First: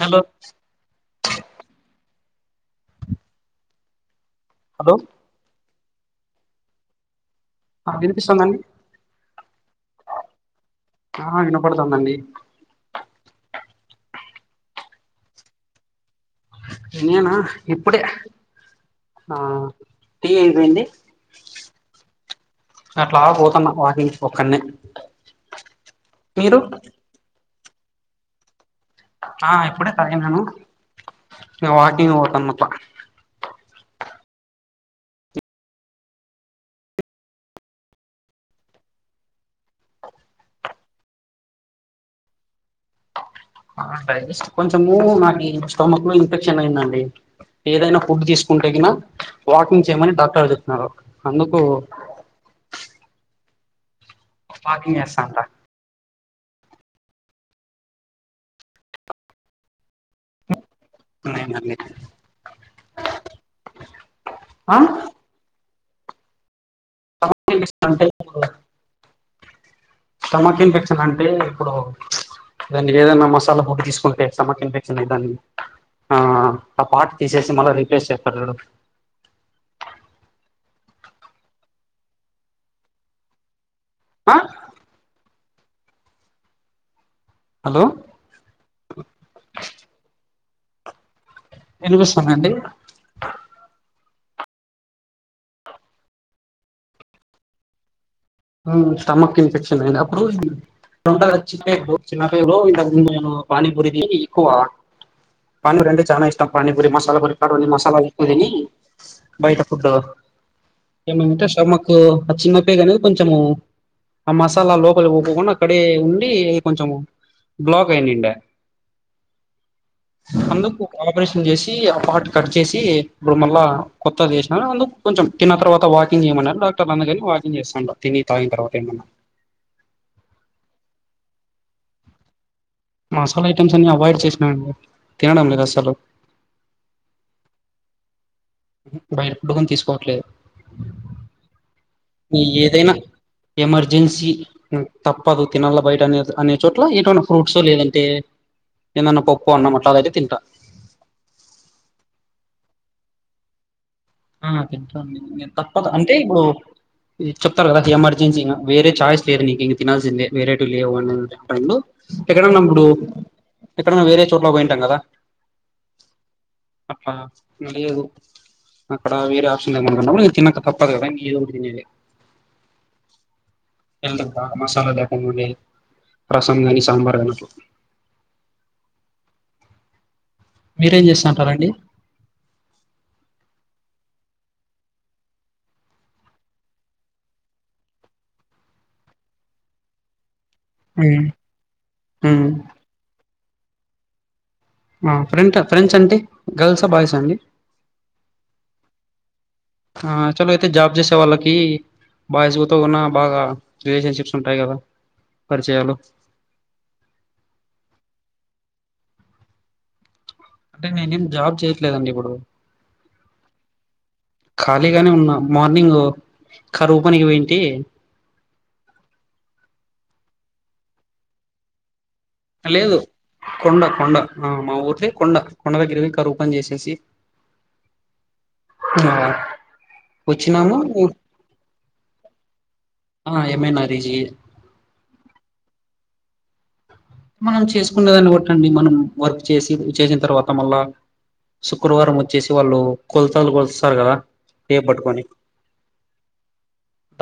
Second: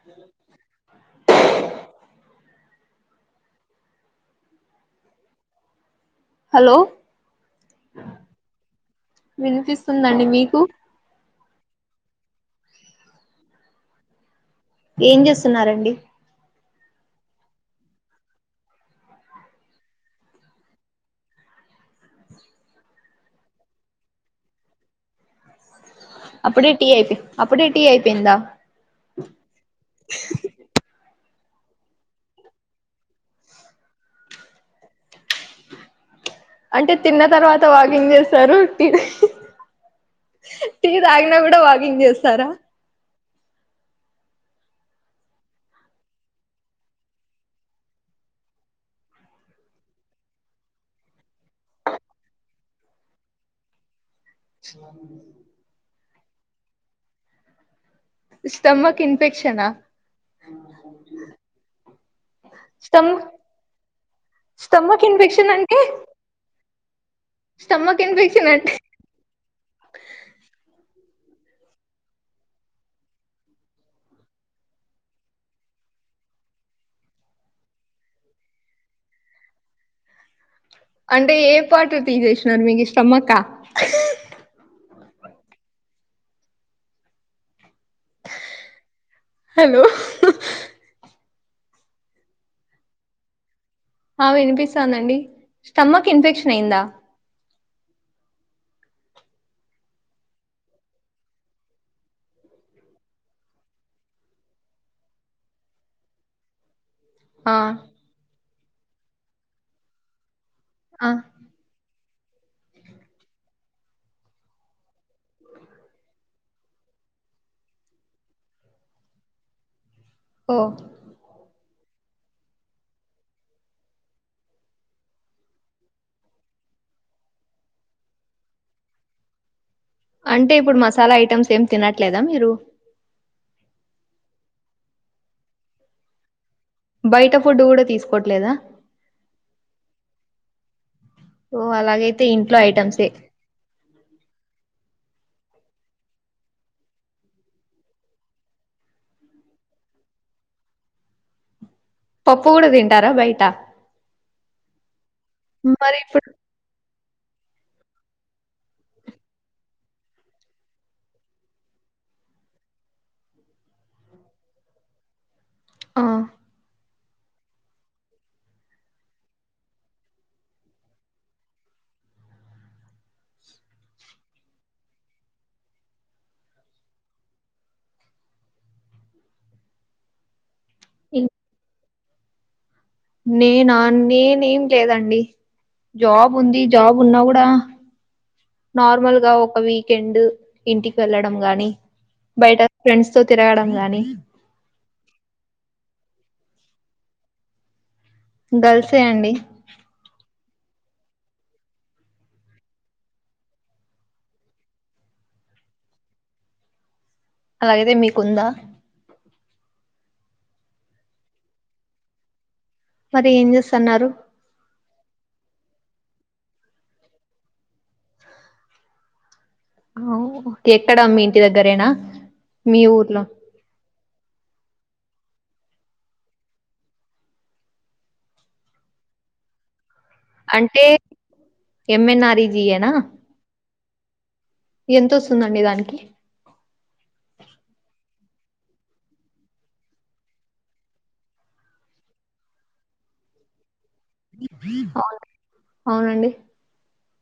Hello hello hello ఆ వినిపిస్తుందండి ఏం చేస్తున్నారండి నేనా ఇప్పుడే ఆ టి అయిపోయింది అట్లా పోతన్నా వాకింగ్కి ఒక్కనే అప్పుడే టి అయ్యి అప్పుడే టి అయిపోయిందా ఆ ఇప్పుడే తాగినాను ఇంకా వాకింగ్ పోతున్నా అంటే తిన్న తర్వాత వాకింగ్ చేస్తారు టీ తాగినా కూడా వాకింగ్ చేస్తారా టై కొంచెము నాకి స్టొమక్ లో ఇన్ఫెక్షన్ అయిందండి ఏదైనా ఫుడ్ తీసుకుంటేగిన వాకింగ్ చేయమని డాక్టర్ గారు చెప్తున్నారు అందుకు వాకింగ్ చేస్తాండా స్టమక్ ఇన్ఫెక్షనా నేనండి స్మ్ ఆ స్టమక్ ఇన్ఫెక్షన్ ఏంటి హే స్టమక్ ఇన్ఫెక్షన్ స్టమ్మక్ అంటే ఇన్ఫెక్షన్ ఏంటి స్టమక్ ఇన్ఫెక్షన్ అంటే ఇప్పుడు దానికి ఏదైనా మసాలా ఫుడ్ తీసుకుంటే స్టమక్ ఇన్ఫెక్షన్ దానికి ఆ పార్టీ తీసేసి మళ్ళా రిప్లేస్ చూడూ అంటే ఏ పార్టన్ని తీసేసినారు మీకు స్టొమకా ఆ హలో హలో వినిపిస్తానండి ఆ వినిపిస్తాందండి స్టమ్మక్ ఇన్ఫెక్షన్ అయిందా స్టమక్ ఇన్ఫెక్షన్ అయిన అప్పుడు ఉంటది గా చిన్న పేగు నేను పానీపూరి ఎక్కువ పానీపూరి అంటే చానా ఇష్టం పూరి మసాలా ఆ గురిడుని మసాలాలు ఎక్కువ తిని బయట ఫుడ్ ఆ ఏమైందంటే స్టొమక్కు మాకు ఆ చిన్న పేగు అనేది కొంచము ఆ మసాలా లోపలి పోకుండా అక్కడే ఉండి ఇది కొంచెం బ్లోక్ అయినంట ఓ అందుకు ఆపరేషన్ చేసి ఆ పాట్ కట్ చేసి ఇప్పుడు మళ్ళా కొత్తది చేసిన అందు కొంచెం తిన్న తర్వాత వాకింగ్ చెయ్యమన్నారు క్టర్ కాని వాకింగ్ చేస్తాండ తిని తాగిన తర్వాత ఏమైనా అంటే ఇప్పుడు మసాలా ఐటెమ్స్ ఏం తినట్లేదా మీరు మసాలా ఐటమ్స్ అన్ని అవాయిడ్ చేసినాండి తినడం లేదు అసలు బయట ఫుడ్ కూడా తీసుకోవట్లేదా బయటఫుడ్ కూడా తీసుకోవట్లేదు ఓ అలాగైతే మీ ఇంట్లో ఏదైనా ఐటమ్సే. ఎమర్జెన్సీ తప్పదు తినలా బయట అనే అనే చోట్ల ఏటున్నా ఫ్రూట్స్ లేదంటే ఏదన్నా పప్పు అన్నం అట్లాదైతే తింటా పప్పు కూడా తింటారా బయట ఆ తింటండి తప్పదు అంటే ఇప్పుడు చెప్తారు కదా ఎమర్జెసీ వేరే చాయిస్ లేదు నీకు ఇంకా తినల్సిందే వేరేటు లేవు అండు ఎక్కడన్నా ఇప్పుడు ఎక్కడన్నా వేరే చోట్లో పోయింటాం కదా ఆ! అట్లా నీవ్ అక్కడ వేరే ఆప్షన్ లేనపుడు తనక తప్పదు కదా ఇంకా ఏదో ఒకటి తినాలి మసాలా లేకుండా ఉండేది రసం కాని సాంబార్ అన్నం కానీ మీరేం ఇ చేస్తుంటారండి నేనా నేనేం లేదండి జాబ్ ఉంది జాబ్ ఉన్నా కూడా నార్మల్గా ఒక వీకెండ్ ఇంటికి హ్మ్. వెళ్ళడం గాని హ్మ్. బయట ఫ్రెండ్స్ తో తిరగడం గాని ఫ్రెంట్ ఫఫ్రెండ్స్ అంటే గర్ల్సా బాయ్స్ ఆ అండి గల్సే అండి అంటే జాబ్ చేసే వాళ్ళకి బాయ్స్తో ఉ బాగా రిలేషన్షిప్స్ ఉంటాయి కదా పరిచయాలు అలాగతే మీకుందా అంటే నేనేం జాబ్ చేయట్లేదండి ఇప్పుడు మరి ఏం చేస్తన్నారు ఖాళీగానే ఉన్నా మార్నింగ్ కరూపనికి పోయింటి ఓ ఎక్కడ మీ ఇంటి దగ్గరేనా మీ లేదు ఊర్లో కొండ కొండ మా ఊరుది కొండ దగ్గర కరువు పని చేసేసి ఆ వచ్చినమ అంటే ఎంఎన్ఆర్ఈజీయేనా? ఆ ఏమైనా రిజి ఎంతొస్తుందండి దానికి మనం చేసుకున్న దాన్ని బట్టి అండి మనం వర్క్ చేసి చేసిన తర్వాత మళ్ళా శుక్రవారం వచ్చేసి వాళ్ళు కొలతలు కొల్ వస్తారు కదా టేప్ అవును పట్టుకొని అవునండి.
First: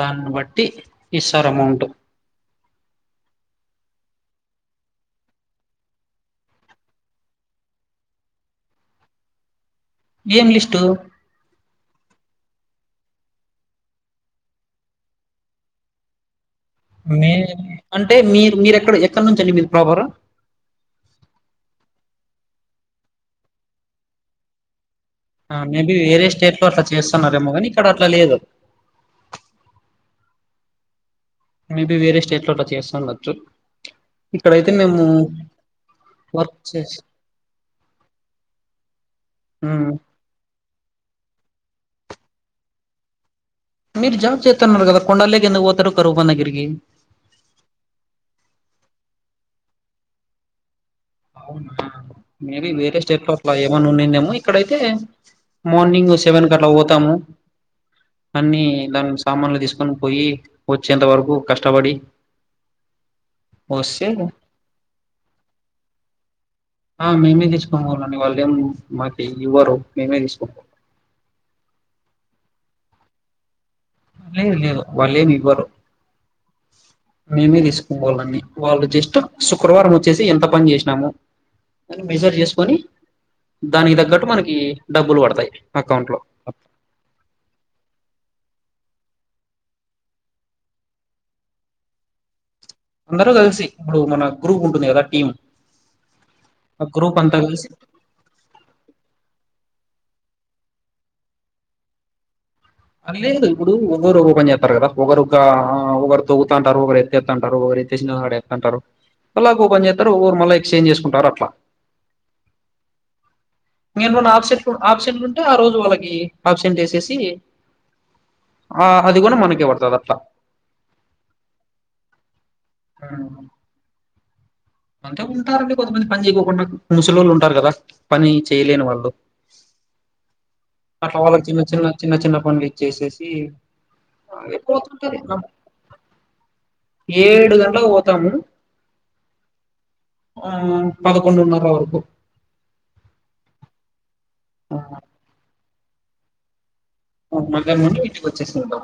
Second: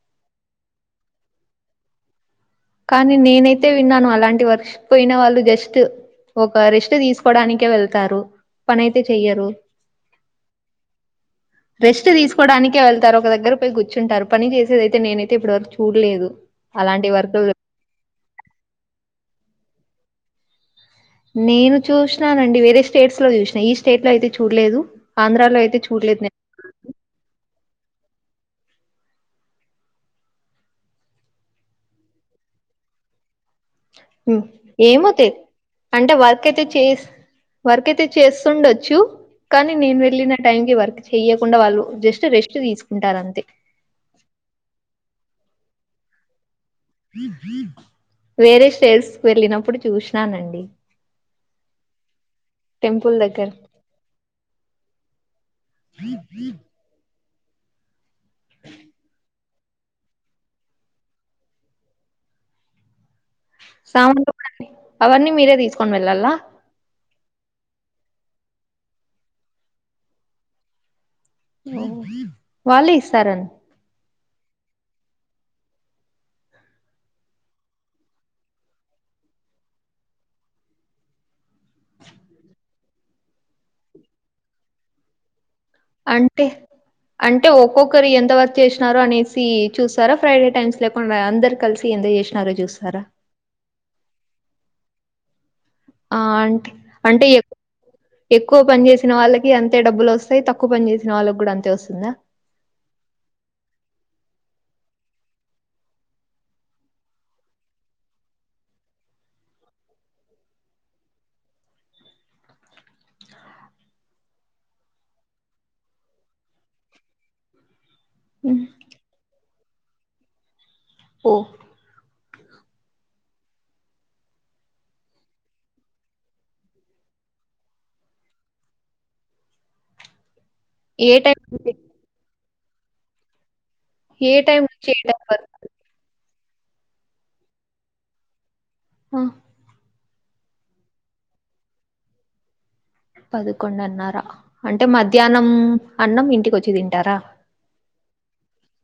దాన్ని బట్టి ఇస్తారు అమౌంట్ కానీ నేనైతే విన్నాను అలాంటి వర్క్స్ పోయిన వాళ్ళు జస్ట్ ఒక రిస్ట్ తీసుకోడానికే వెళ్తారు పని అయితే చెయ్యరు ఏం లిస్టు చకోవడానికే వెళ్తారు ఒక దగ్గర పోయి గుర్చుంటారు పని చేసేదితే నేనైతే ఇప్పటివరకు చూడలేదు అలాంటి మే వర్కులు అంటే మీరు మీరు ఎక్కడ ఎక్కడ నుంచండి మీరు ప్రాపర్ నేను చూసినానండి వేరే స్టేట్స్ లో చూసినా ఈ స్టేట్ లో అయితే చూడలేదు ఆంధ్రాలో అయితే మేబి చూడలేదు వేరే నేను స్టేట్ లో అట్లా చేస్తున్నేమో కాని ఇక్కడ అట్లా లేదు మేబి వేరే స్టేట్ లో అట్లా చేస్తా ఉండొచ్చు ఏమో తెల అంటే వర్క్ అయితే చేసి వర్క్ అయితే చేస్తుండొచ్చు కానీ ఉమ్ నేను వెళ్ళిన టైం క వర్క్ చెయ్యకుండా వాళ్ళు జస్ట్ రెస్ట్ తీసుకుంటారు అంతే మీరు జాబ్ చేతతున్నారు కదా కొండాలోకి ఎందుకు పోతారూ కరువుపని దగ్గరికి వేరే స్టేట్స్ కు వెళ్ళినప్పుడు చూసినానండి అవునా మేబి వేరే టెంపుల్ స్టెట్ లో దగ్గర అట్లా ఏమన్నా ఉన్నాందేమో ఇక్కడైతే మార్నింగ్ సెవెన్ క అట్లా పోతాము అన్ని దాన్ని సామాన్లు తీసుకు తీసుకని పోయి వచ్చేంత వరకు కష్టపడి వస్తే సామాన్లు అవన్నీ మీరే తీసుకు ఆ మేమే తెచ్చుకోం ని వాళ్ళేం మాకి ఇవ్వరు మేమే తీసుకుంటం వల్లే ఇస్తారా లేదు లేదు వల్ల ఏం ఇవరు మేమే తీసుకు వాళ్ళన్నీ వాళ్ళు జస్ట్ శుక్రవారం వచ్చేసి ఎంత పని చేసినాము అని మెజర్ చేసుకొని దానికి తగ్గట్టు మనకి డబ్బులు పడతాయి అకౌంట్ లో అంటే అంటే ఒక్కొక్కరి ఎంత వరకు చేస అనేసి చూస్తారా ఫ్రైడే టైమ్స్ లేకుండా అందరు కలిసి ఎందుకు చేసినారో చూస్త అందరు కలిసి ఇప్పుడు మన గ్రూప్ ఉంటుంది కదా టీం ఆ అంటే ఆ గ్రూప్ అంటే అంతా కలిసి ఎక్కువ పని చేసిన వాళ్ళకి అంతే డబ్బులు వస్త సో తక్కువ పని చేసిన వాళ్ళకి కూడా అంతే వస్తుందా లేదు ఇప్పుడు ఒకరు ఒక్కో పని చేస్తారు కదా ఒకరు ఒక ఒకరు అది తవుతుంటారు ఒకరు ఎత్తేతుంటారురు ఏటేసి అంటారు మళ్ళా ఒకరు చేస్తారు ఒకరు మళ్ళీ ఎక్స్చేంజ్ చేసుకుంటారు అట్లా నీ మల్ల అబ్సెన్ అబ్సెంట్లు ఉంటే ఆరోజు వాళ్లకి ఆబ్సెంట్ వేసేసి ఆ అది కూడా మనకే పడుతుంది అట్లా ఓ ఆ అంటే ఉంటారండి కొంతమంది పని చేయకోకుండా ముసలోలు ఉంటారు కదా పని చేయలేని వాళ్ళు ఏ అట్లా టైం వాలక్ చిన్న నుంచి చిన్న చిన్న చిన్న పనులు ఇచ్చేసేసి ఏ అ టైం నుంచి ఏ ఏప్రొతుంటది టైం వరకు ఏడు గంటలకు పోతాము ఆ ఆ పడకుండునర వరకు పదకొండున్నరా అంటే ఆహ్, మధ్యాహ్నం అన్నం ఇంటికి వచ్చేదిం ఆ మధ్యానం ఇంటికొచేసి తింటాం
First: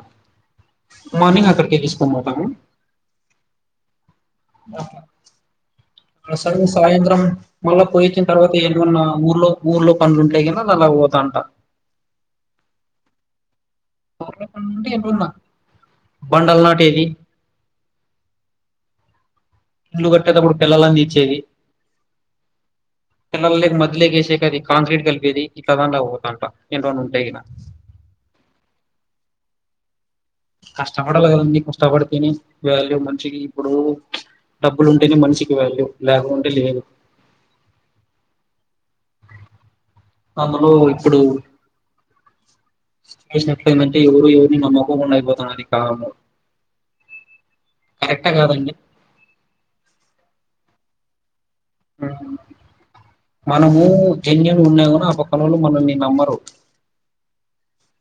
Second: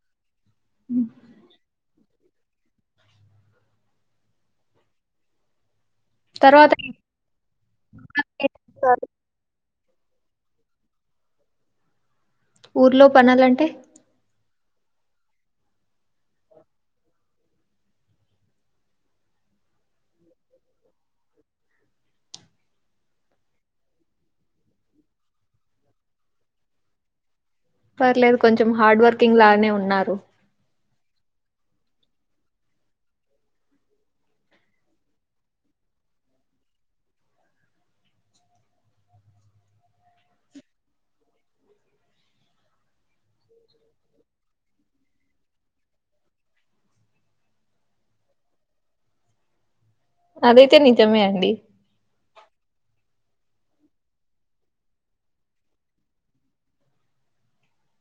హ్మ్. మార్నింగ్ అక్కడికే తీసుకొనిపోతాం బక సారి తర్వాత ఏం సాయంత్రం మళ్ళా పోయిచ్చిన తర్వాత చేస్తారు? ఎమన్నా ఊర్లో ఊర్లో పనులు ఉంటాయి కదా మల్ల అట్టు పోతాంట ఊర్లో పనులంటే వెళ్ళిపోతే బండలు నాటేది ఇల్లు కట్టేటప్పుడు పుల్లలు అందిచ్చేది పిల్లర్లు మధ్యలోకేసే కది కాంక్రీట్ కలిపేది ఇట్లా దాంట్ల పోతంట ఏంటలోన్న ఉంటాయి ఇలా పర్లేదు కొంచెం హార్డ్ వర్కింగ్ లానే ఉన్నారు కష్టపడాలి కదండీ కష్టపడితేనే వాల్యూ మంచిది ఇప్పుడు డబ్బులు ఉంటేనే మనిషికి వాల్యూ లేకుంటే లేదు అందులో ఇప్పుడు చేసినట్ల ఏమంటే ఎవరు ఎవరిని నమ్మకం అయిపోతాను అది కావము కరెక్ట్ కాదండి అదైతే నిజమే అండి ఆ మనము జన్యున్ ఉన్నాగాని ఆ పక్కనోలు మనల్ని నమ్మరు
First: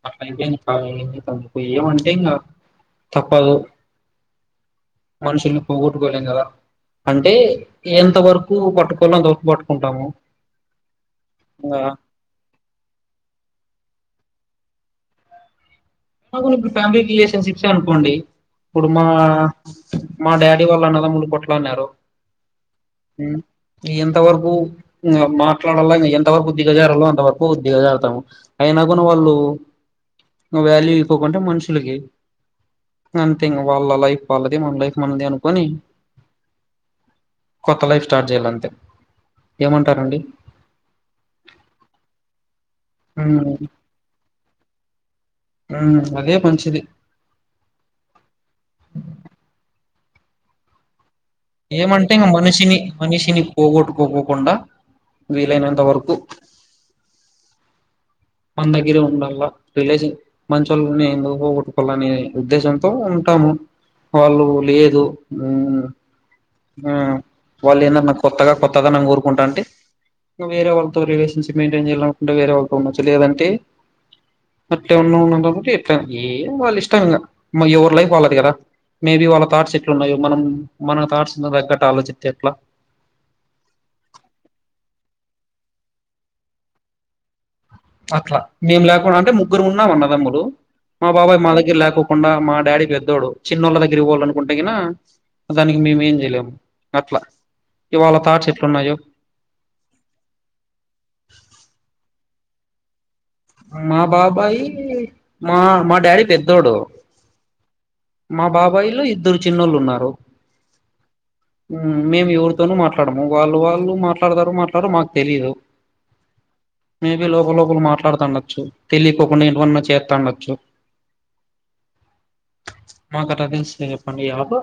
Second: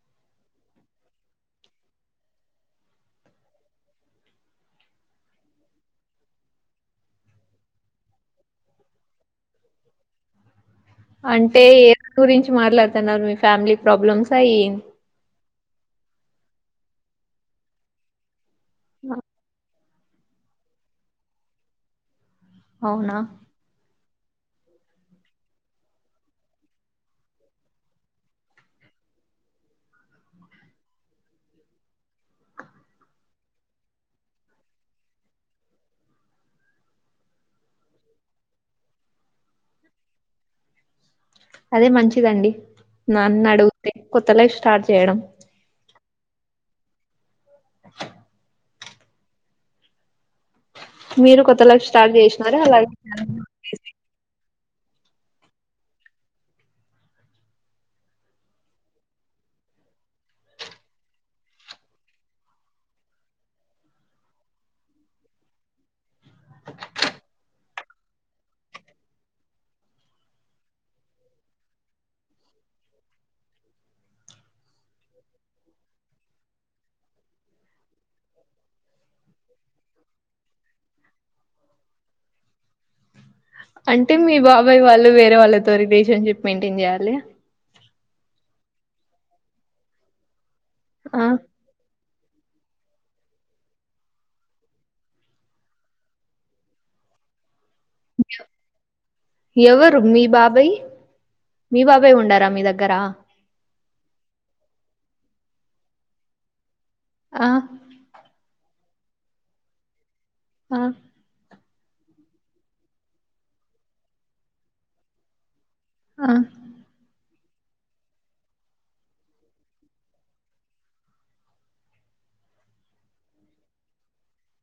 అట్లయిపోయింది ఏమంటే ఇంకా తప్పదు మనుషుల్ని పోట్టుకోలేం కద అంటే ఎంత వరకు పట్టుకోల్లో అంత వరకు పట్టుకుంటాము అంటే ఇంగ ఏద గురించి మాట్లాడుతున్నారు మీ ఫ్యామిలీ ప్రాబ్లమ్సా అయి అ ఇప్పుడు ఫ్యామిలీ రిలేషన్షిప్సే అనుకోండి ఇప్పుడు మా ఆ! మా డాడీ వాళ్ళు అన్నదములు కొటలాన్నారు అవునా ఎంత వరకు మాట్లాడలా ఎంత వరకుదిగ జారలో అంత వరకు దిగా జారుతాము అయినా కూడా వాళు వ్యాల్యూ ఇకోకుంటే మనుషులకి అంతే ఇకా వాళ్ళ లైఫ్ వాళ్ళది మన లైఫ్ మనది అనుకని కొత్త లైఫ్ స్టార్ట్ చేయాలంతే ఏమంటారండి అదే మంచిదండి ఉమ్, నన్ను అడిగితే కొత్త లైఫ్ స్టార్ట్ చేయడం ఉమ్, అదే మంచిది మీరు కొత్త లైఫ్ ఏమంటే స్టార్ట్ ఇం చేసినారా మనిషిని అలాగే మనిషిని పోగొట్టుకోకోకుండా వీలైనంత వరకు మన దగ్గర ఉండాల రిలేషన్ మంచి వాళ్ళని ఎందు పోగొట్కోవాలనే ఉద్దేశంతో ఉంటు ము వాళ్ళు లేదు వాళ్ళు ఏందన్నా కొత్తగా కొత్తగా న ఊరుకుంటా అంటే వేరే వాళ్ళతో రిలేషన్షిప్ మెయిైన్ చేయాలనుకుంటే వేరే వాళ్ళతో ఉండచ్చు లేదంటే అంటే ఉన్న ఉన్న ఎ ఏం వాళ్ళు ఇష్టం ఇంకా ఎవరు లైఫ్ వాళ్ళది కదా మేబి వాళ్ళ థాట్స్ ఎట్లు ఉన్నాయో మనం మన థాట్స్ తగ్గట్ ఆలోచితే ఎట్లా అంటే మీ బాబాయ్ వాళ్ళు వేరే వాళ్ళతో రిలేషన్షిప్ మెయింటైన్ చేయాలి అట్లా మేము లేకుండా అంటే ముగ్గురు ఉన్నాం అన్నదములు మా ఆ బాబాయ్ మా దగ్గర లేకుడా కాకుండా మా డాడీ పెద్దోడు చిన్నోళ్ళ దగ్గర పోవాల అనుకుంటే కనా దానికి మేము ఏం చేయలేము అట్లా ఇవాళ థాట్స్ ఎట్లున్నాయో ఎవరు మీ బాబాయ్ మీ బాబాయ్ ఉండారా మీ దగ్గరా మా బాబాయి మా మా డాడీ పెద్దోడు ఆ మా బాబాయిలో ఇద్దరు చిన్నోళ్ళు ఉన్నారు ఆ మేము ఎవరితోనూ మాట్లాడము వాళ్ళు వాళ్ళు మాట్లాడతారు మాట్లాడరు మాకు తెలీదు ఆ మేబి లోప లోపల మాట్లాడు అండొచ్చు తెలియకోకుండా ఏంటివన్నా చేస్తా అండొచ్చు మా కట్ట తెలిస్తే చెప్పండి యాప్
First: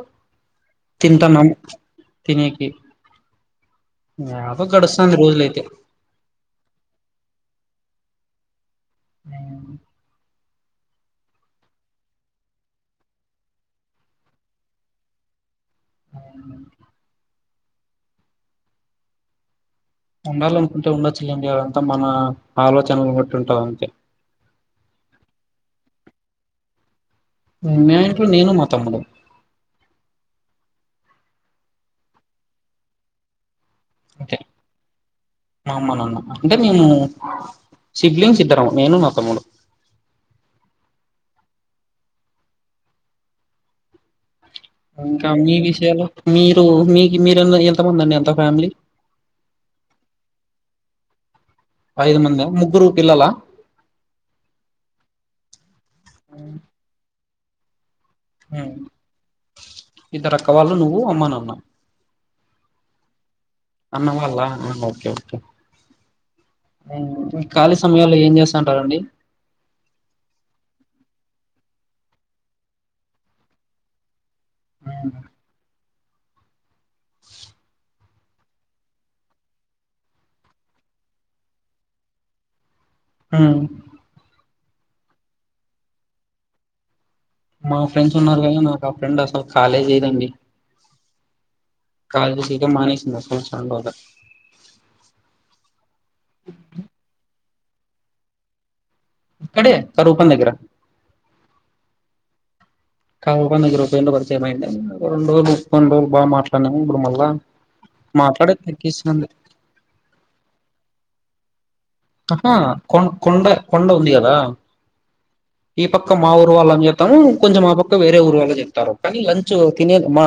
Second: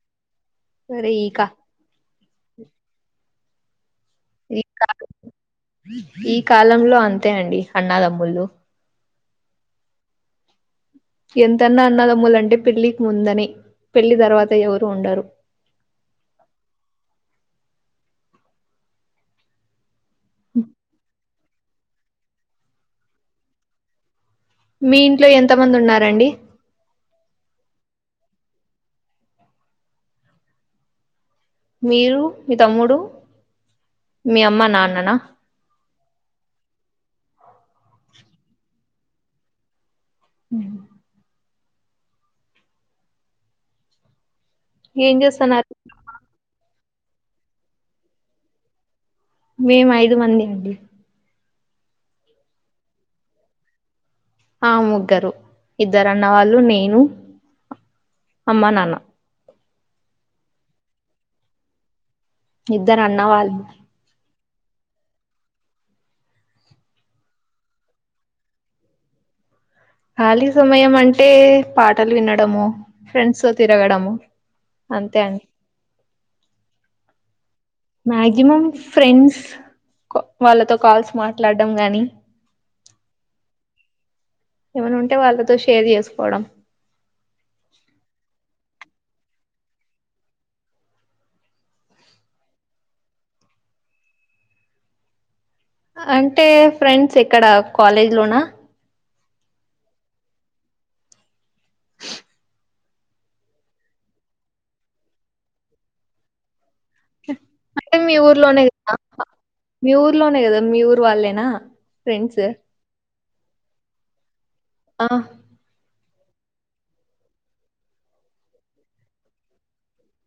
సరే ఈక తింటన్నాం తినేకి ఈ యాదో గడుస్తాంది రోజులైతే ఈ కాలంలో అంతే అండి అన్నాదమ్ములు అ ఎంతన్నా అన్నదమ్ములంటే పెళ్లికి ముందని పెళ్లి తర్వాత ఎవరు ఉండరు అ ఉండాలనుకుంటే ఉండొచ్చులేండి అదంతా మన ఆలోచనలు బట్టి ఉంటంది అంతే మీ ఇంట్లో ఎంత మంది ఉన్నారండి నెట్లు నేను మా తమ్ముడు మీరు మీ తమ్ముడు అంతే మీ అమ్మ నాన్నన్ అమ్మ నాన్న అంటే మేము సిబ్లింగ్స్ ఇద్దరము నేను మా పదమూడు ఉ ఏం ఇంకా మీ చేస్తున్నారు విషయలు మీరు మీకి మీరు ఎంతమంది అండి ఎంత ఫ్యామిలీ మేము ఐదు మంది అండి ఐదు మంద ముగ్గురు పిల్లల ఆ ముగ్గరు ఇద్దరు అన్న వాళ్ళు నేను అమ్మా నాన్న ఇద్దరక్కవాళ్ళు నువ్వు అమ్మనాన్న ఇద్దరు అన్న వాల్ అన్నవాల్ల ఆ ఓకే ఓకే ఖాళీ సమయాంలో ఏం చేస్తంటారండి ఖాళీ సమయం అంటే పాటలు వినడము ఫ్రెండ్స్ తో తిరగడం అంతే అండి మాక్సిమం ఫ్రెండ్స్ వాళ్ళతో కాల్స్ మాట్లాడడం గాని ఆ ఏమనా ఉంటే వాళ్ళతో షేర్ చేసుకోవడం మా ఫ్రెండ్స్ ఉన్నారు కాని నాకు ఆ ఫ్రెండ్ అసలు కాలేజ్ అయ్యదండి కాలజ సీక మానేసిందండద అంటే ఫ్రెండ్స్ ఎక్కడ కాలేజ్ లోనా ఇక్కడే కరువు పని దగ్గర కరువు పని దగ్గర పరిచయం అయ్యిండు రెండు రోజులు ము కొన్ని రోజలు బా మాట్లాడినాము ఇప్పుడు మళ్లా అంటే మీ ఊర్లోనే కదా మీ ఊర్లోనే కదా మీ ఊరు వాళ్ళేనా ఫ్రెండ్స్ అహ కొ కొండ కొండ ఉంది కదా ఆ ఈ పక్క మా ఊరు వాళ్ళని చెప్తాము కొంచెం మా పక్క వేరే ఊరు వాళ్ళ చెప్తారు కానీ లంచ్ తినే మా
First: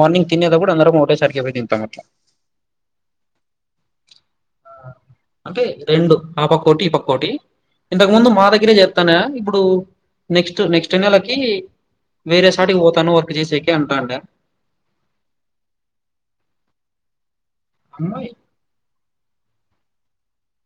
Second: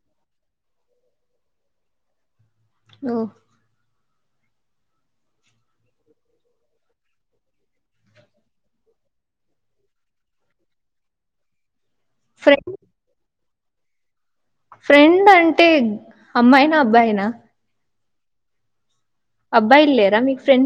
మార్నింగ్ తినేదబుడు కూడా అందరము ఒకటేసాటికి పోయి తింటాం అట్ల ఓ అంటే రెండు ఆ పక్కటి ఈ పక్కోటి ఇంతకు ముందు మా దగ్గరే చెత్తానే ఇప్పుడు నెక్స్ట్ నెక్స్ట్ నెలకి ఫ్రెండ్ వేరేసాటికి పోతాను వర్క్ చేసేకి అంటాం ఫ్రెండ్ అంటే అమ్మాయినా అబ్బాయినా అయి అబ్బాయిల్లేరా మీ ఫ్రెండ్స్